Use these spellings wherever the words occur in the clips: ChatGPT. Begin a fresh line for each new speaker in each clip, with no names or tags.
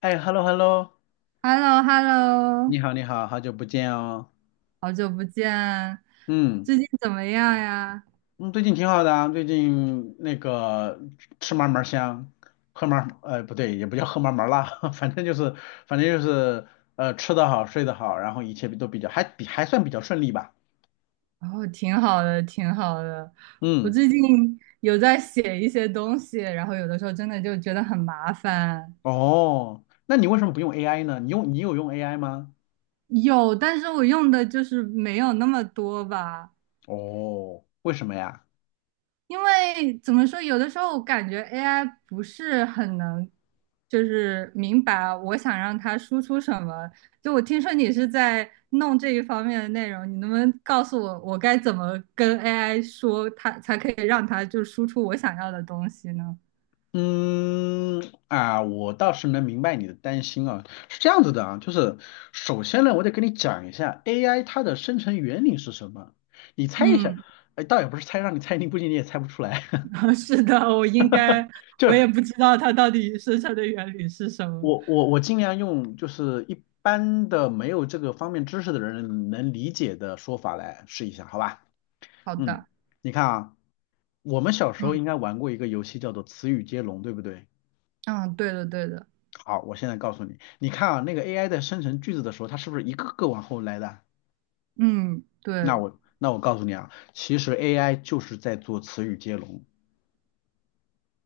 哎，hello hello，
h e l l o h e l l
你
o
好你好，好久不见哦。
好久不见，
嗯
最近怎么样呀？
嗯，最近挺好的啊，最近那个吃嘛嘛香，喝嘛不对，也不叫喝嘛嘛辣，反正就是反正就是吃得好睡得好，然后一切都比较还算比较顺利吧。
哦，挺好的，挺好的。我
嗯，
最近有在写一些东西，然后有的时候真的就觉得很麻烦。
哦，那你为什么不用 AI 呢？你有用 AI 吗？
有，但是我用的就是没有那么多吧。
哦，为什么呀？
因为怎么说，有的时候我感觉 AI 不是很能，就是明白我想让它输出什么。就我听说你是在弄这一方面的内容，你能不能告诉我，我该怎么跟 AI 说它，才可以让它就输出我想要的东西呢？
嗯啊，我倒是能明白你的担心啊，是这样子的啊，就是首先呢，我得跟你讲一下 AI 它的生成原理是什么，你猜一下，
嗯，
哎，倒也不是猜，让你猜，你估计你也猜不出来，
是的，我应该，
就
我也
是
不知道它到底生成的原理是什么。
我尽量用就是一般的没有这个方面知识的人能理解的说法来试一下，好吧？
好
嗯，
的，
你看啊，我们小时候
嗯
应该玩过一个游戏叫做词语接龙，对不对？
嗯，对的对的，
好，我现在告诉你，你看啊，那个 AI 在生成句子的时候，它是不是一个个往后来的？
嗯
那
对。
我那我告诉你啊，其实 AI 就是在做词语接龙。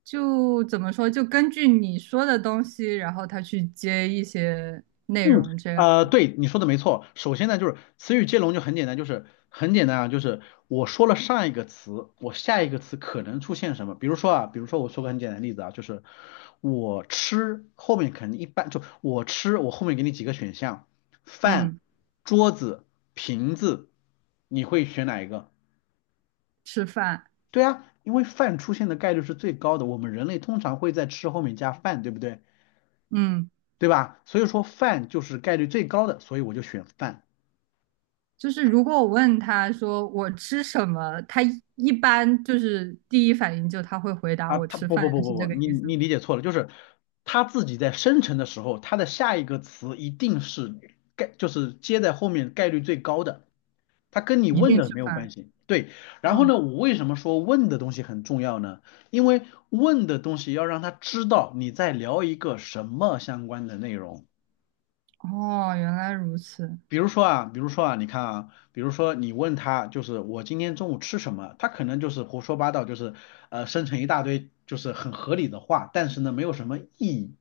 就怎么说，就根据你说的东西，然后他去接一些内容，这样，
对，你说的没错。首先呢，就是词语接龙就很简单，就是很简单啊，就是我说了上一个词，我下一个词可能出现什么？比如说啊，比如说我说个很简单的例子啊，就是我吃后面肯定一般就我吃，我后面给你几个选项，饭、
嗯，
桌子、瓶子，你会选哪一个？
吃饭，
对啊，因为饭出现的概率是最高的，我们人类通常会在吃后面加饭，对不对？
嗯，
对吧？所以说饭就是概率最高的，所以我就选饭
就是如果我问他说我吃什么，他一般就是第一反应就他会回答
啊。
我
他
吃
不
饭，
不不不
是这
不，
个
你
意思吗？
你理解错了，就是他自己在生成的时候，他的下一个词一定是就是接在后面概率最高的，它跟你
一
问
定
的
吃
没有关
饭。
系。对，然后
哦
呢，我为什么说问的东西很重要呢？因为问的东西要让他知道你在聊一个什么相关的内容。
哦，原来如此，
比如说啊，比如说啊，你看啊，比如说你问他，就是我今天中午吃什么，他可能就是胡说八道，就是生成一大堆就是很合理的话，但是呢没有什么意义。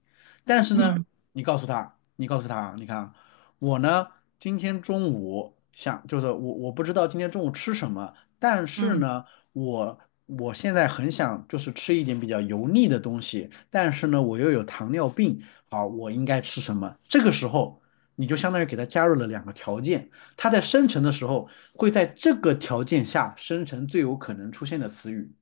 但是呢，
嗯
你告诉他，你告诉他啊，你看啊，我呢今天中午想就是我不知道今天中午吃什么，但是
嗯，
呢我我现在很想就是吃一点比较油腻的东西，但是呢我又有糖尿病，好，我应该吃什么？这个时候。你就相当于给它加入了两个条件，它在生成的时候会在这个条件下生成最有可能出现的词语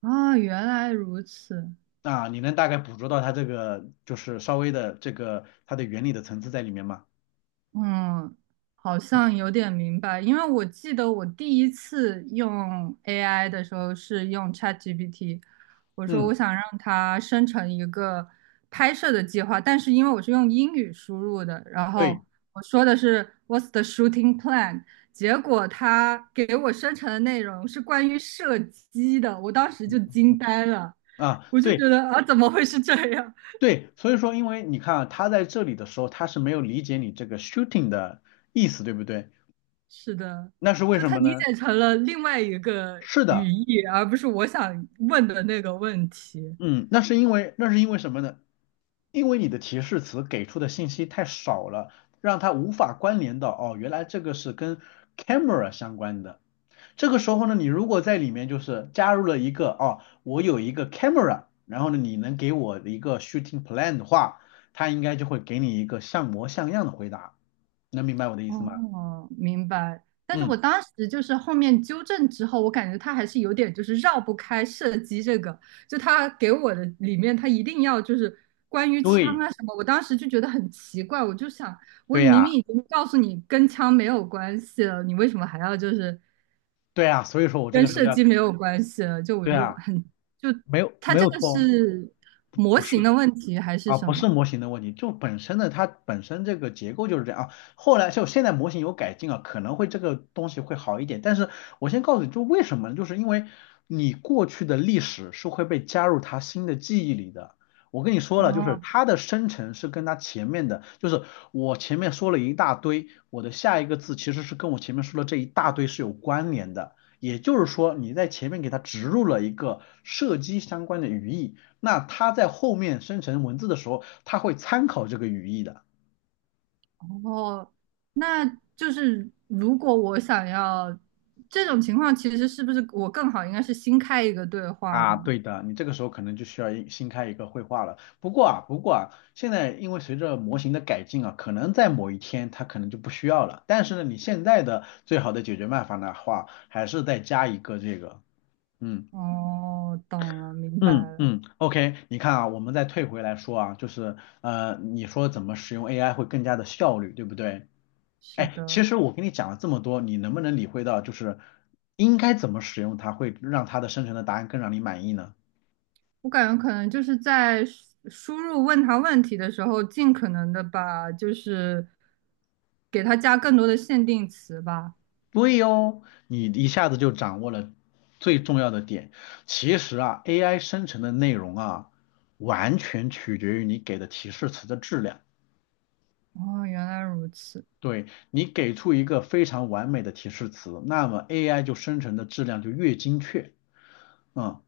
啊，原来如此，
啊，你能大概捕捉到它这个就是稍微的这个它的原理的层次在里面吗？
嗯，好像有点明白，因为我记得我第一次用 AI 的时候是用 ChatGPT，我说我
嗯，
想让它生成一个拍摄的计划，但是因为我是用英语输入的，然后
对，
我说的是 "What's the shooting plan"，结果它给我生成的内容是关于射击的，我当时就
嗯
惊呆了，
啊，
我就觉
对
得啊，怎么会是这样？
对，所以说因为你看啊，他在这里的时候它是没有理解你这个 shooting 的意思，对不对？
是的，
那是为
就
什
他
么
理
呢？
解成了另外一个
是
语
的，
义，而不是我想问的那个问题。
嗯，那是因为什么呢？因为你的提示词给出的信息太少了，让它无法关联到哦，原来这个是跟 camera 相关的。这个时候呢，你如果在里面就是加入了一个哦，我有一个 camera，然后呢，你能给我一个 shooting plan 的话，它应该就会给你一个像模像样的回答。能明白我的意思吗？
哦，明白。但是我
嗯，
当时就是后面纠正之后，我感觉他还是有点就是绕不开射击这个，就他给我的里面，他一定要就是关于枪
对，
啊什么，我当时就觉得很奇怪，我就想，我
对
明
呀，
明已经告诉你跟枪没有关系了，你为什么还要就是
对呀，所以说我这
跟
个时候
设
要，
计没有关系了，就我
对
就
呀，
很就
没有
它
没
这
有
个
错哦，
是模
不
型
是。
的问题还是
啊，
什
不是
么？
模型的问题，就本身的它本身这个结构就是这样啊。后来就现在模型有改进啊，可能会这个东西会好一点。但是我先告诉你，就为什么呢？就是因为你过去的历史是会被加入它新的记忆里的。我跟你说了，就是
哦
它的生成是跟它前面的，就是我前面说了一大堆，我的下一个字其实是跟我前面说的这一大堆是有关联的。也就是说，你在前面给它植入了一个射击相关的语义。那它在后面生成文字的时候，它会参考这个语义的
哦，那就是如果我想要这种情况，其实是不是我更好应该是新开一个对话
啊。
呢？
对的，你这个时候可能就需要新开一个绘画了。不过啊，不过啊，现在因为随着模型的改进啊，可能在某一天它可能就不需要了。但是呢，你现在的最好的解决办法的话，还是再加一个这个，嗯。
哦，懂了，明白
嗯
了，
嗯，OK，你看啊，我们再退回来说啊，就是你说怎么使用 AI 会更加的效率，对不对？
是
哎，其
的，
实我跟你讲了这么多，你能不能理会到，就是应该怎么使用它，会让它的生成的答案更让你满意呢？
我感觉可能就是在输入问他问题的时候，尽可能的把就是给他加更多的限定词吧。
对哦，你一下子就掌握了最重要的点。其实啊，AI 生成的内容啊，完全取决于你给的提示词的质量。
哦，原来如此。
对，你给出一个非常完美的提示词，那么 AI 就生成的质量就越精确。嗯，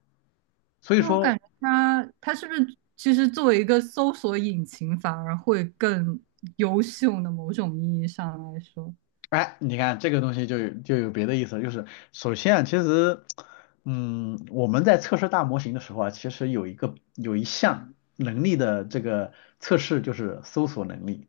所以
那我感
说
觉它是不是其实作为一个搜索引擎，反而会更优秀呢？某种意义上来说，
哎，你看这个东西就有别的意思了就是首先啊，其实，嗯，我们在测试大模型的时候啊，其实有一项能力的这个测试就是搜索能力，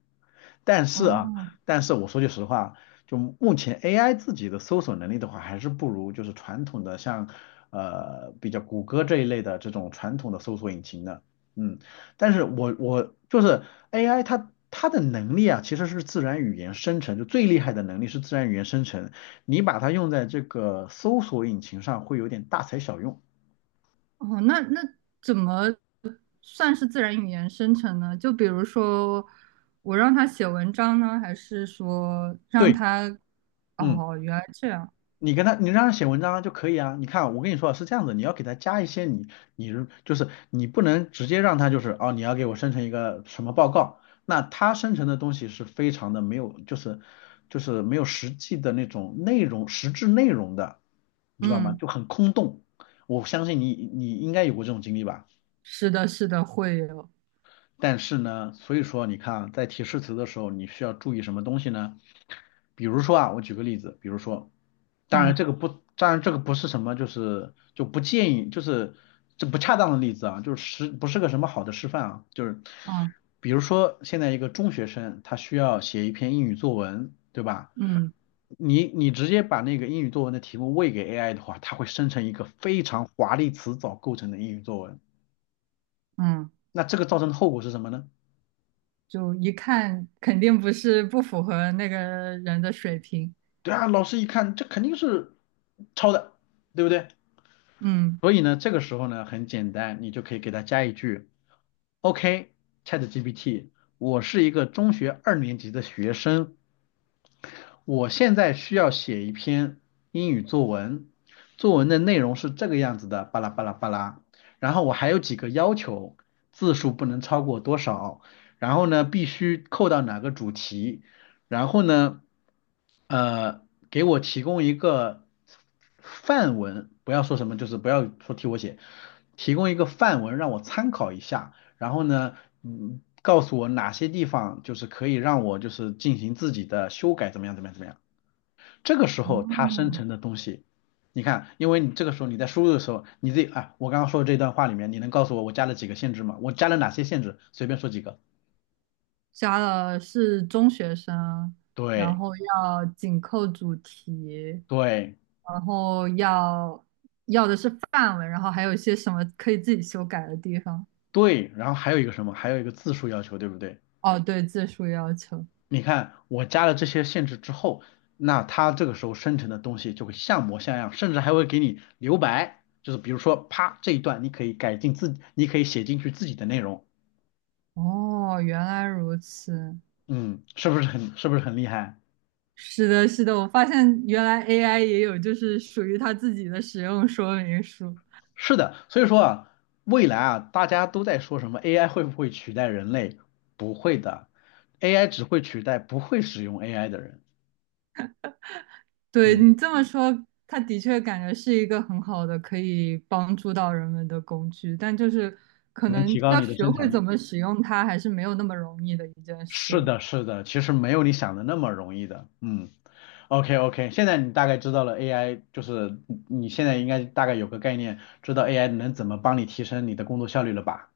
但是啊，
哦
但是我说句实话，就目前 AI 自己的搜索能力的话，还是不如就是传统的像比较谷歌这一类的这种传统的搜索引擎的，嗯，但是我就是 AI 它的能力啊，其实是自然语言生成，就最厉害的能力是自然语言生成。你把它用在这个搜索引擎上，会有点大材小用。
哦，那怎么算是自然语言生成呢？就比如说我让它写文章呢，还是说让
对，
它……
嗯。
哦，原来这样，
你让他写文章就可以啊。你看，我跟你说啊是这样子，你要给他加一些你就是你不能直接让他就是哦，你要给我生成一个什么报告，那他生成的东西是非常的没有，就是没有实际的那种内容，实质内容的，你知道吗？
嗯，
就很空洞。我相信你，你应该有过这种经历吧？
是的，是的，会有，
但是呢，所以说你看啊，在提示词的时候，你需要注意什么东西呢？比如说啊，我举个例子，比如说，当
嗯
然这个不，当然这个不是什么，就是就不建议，就是这不恰当的例子啊，就是不是个什么好的示范啊，就是
嗯
比如说现在一个中学生，他需要写一篇英语作文，对吧？
嗯
你直接把那个英语作文的题目喂给 AI 的话，它会生成一个非常华丽词藻构成的英语作文，
嗯，
那这个造成的后果是什么呢？
就一看肯定不是不符合那个人的水平，
对啊，老师一看这肯定是抄的，对不对？
嗯。
所以呢，这个时候呢很简单，你就可以给他加一句，OK，ChatGPT，我是一个中学二年级的学生，我现在需要写一篇英语作文，作文的内容是这个样子的，巴拉巴拉巴拉。然后我还有几个要求，字数不能超过多少，然后呢必须扣到哪个主题，然后呢，呃，给我提供一个范文，不要说什么，就是不要说替我写，提供一个范文让我参考一下。然后呢，告诉我哪些地方就是可以让我就是进行自己的修改，怎么样，怎么样，怎么样。这个时候它生
哦，
成的东西，你看，因为你这个时候你在输入的时候，你自己啊，我刚刚说的这段话里面，你能告诉我我加了几个限制吗？我加了哪些限制？随便说几个。
加了是中学生，然
对
后要紧扣主题，
对
然后要的是范文，然后还有一些什么可以自己修改的地方。
对，然后还有一个什么？还有一个字数要求，对不对？
哦，对，字数要求。
你看，我加了这些限制之后，那它这个时候生成的东西就会像模像样，甚至还会给你留白，就是比如说，啪，这一段你可以改进自己，你可以写进去自己的内容，
哦，原来如此。
嗯，是不是很厉害？
是的，是的，我发现原来 AI 也有就是属于它自己的使用说明书。
是的，所以说啊，未来啊，大家都在说什么 AI 会不会取代人类？不会的，AI 只会取代不会使用 AI 的人，
对
嗯，
你这么说，它的确感觉是一个很好的可以帮助到人们的工具，但就是可
能
能
提高
要
你的
学
生
会
产
怎
力。
么使用它，还是没有那么容易的一件
是
事。
的，是的，其实没有你想的那么容易的，嗯。OK OK，现在你大概知道了 AI，就是你现在应该大概有个概念，知道 AI 能怎么帮你提升你的工作效率了吧？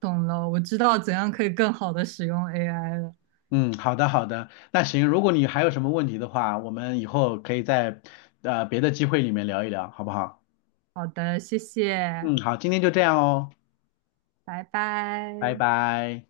懂了，我知道怎样可以更好的使用 AI 了。
嗯，好的好的，那行，如果你还有什么问题的话，我们以后可以在别的机会里面聊一聊，好不好？
好的，谢谢，
嗯，好，今天就这样哦，
拜
拜
拜。
拜。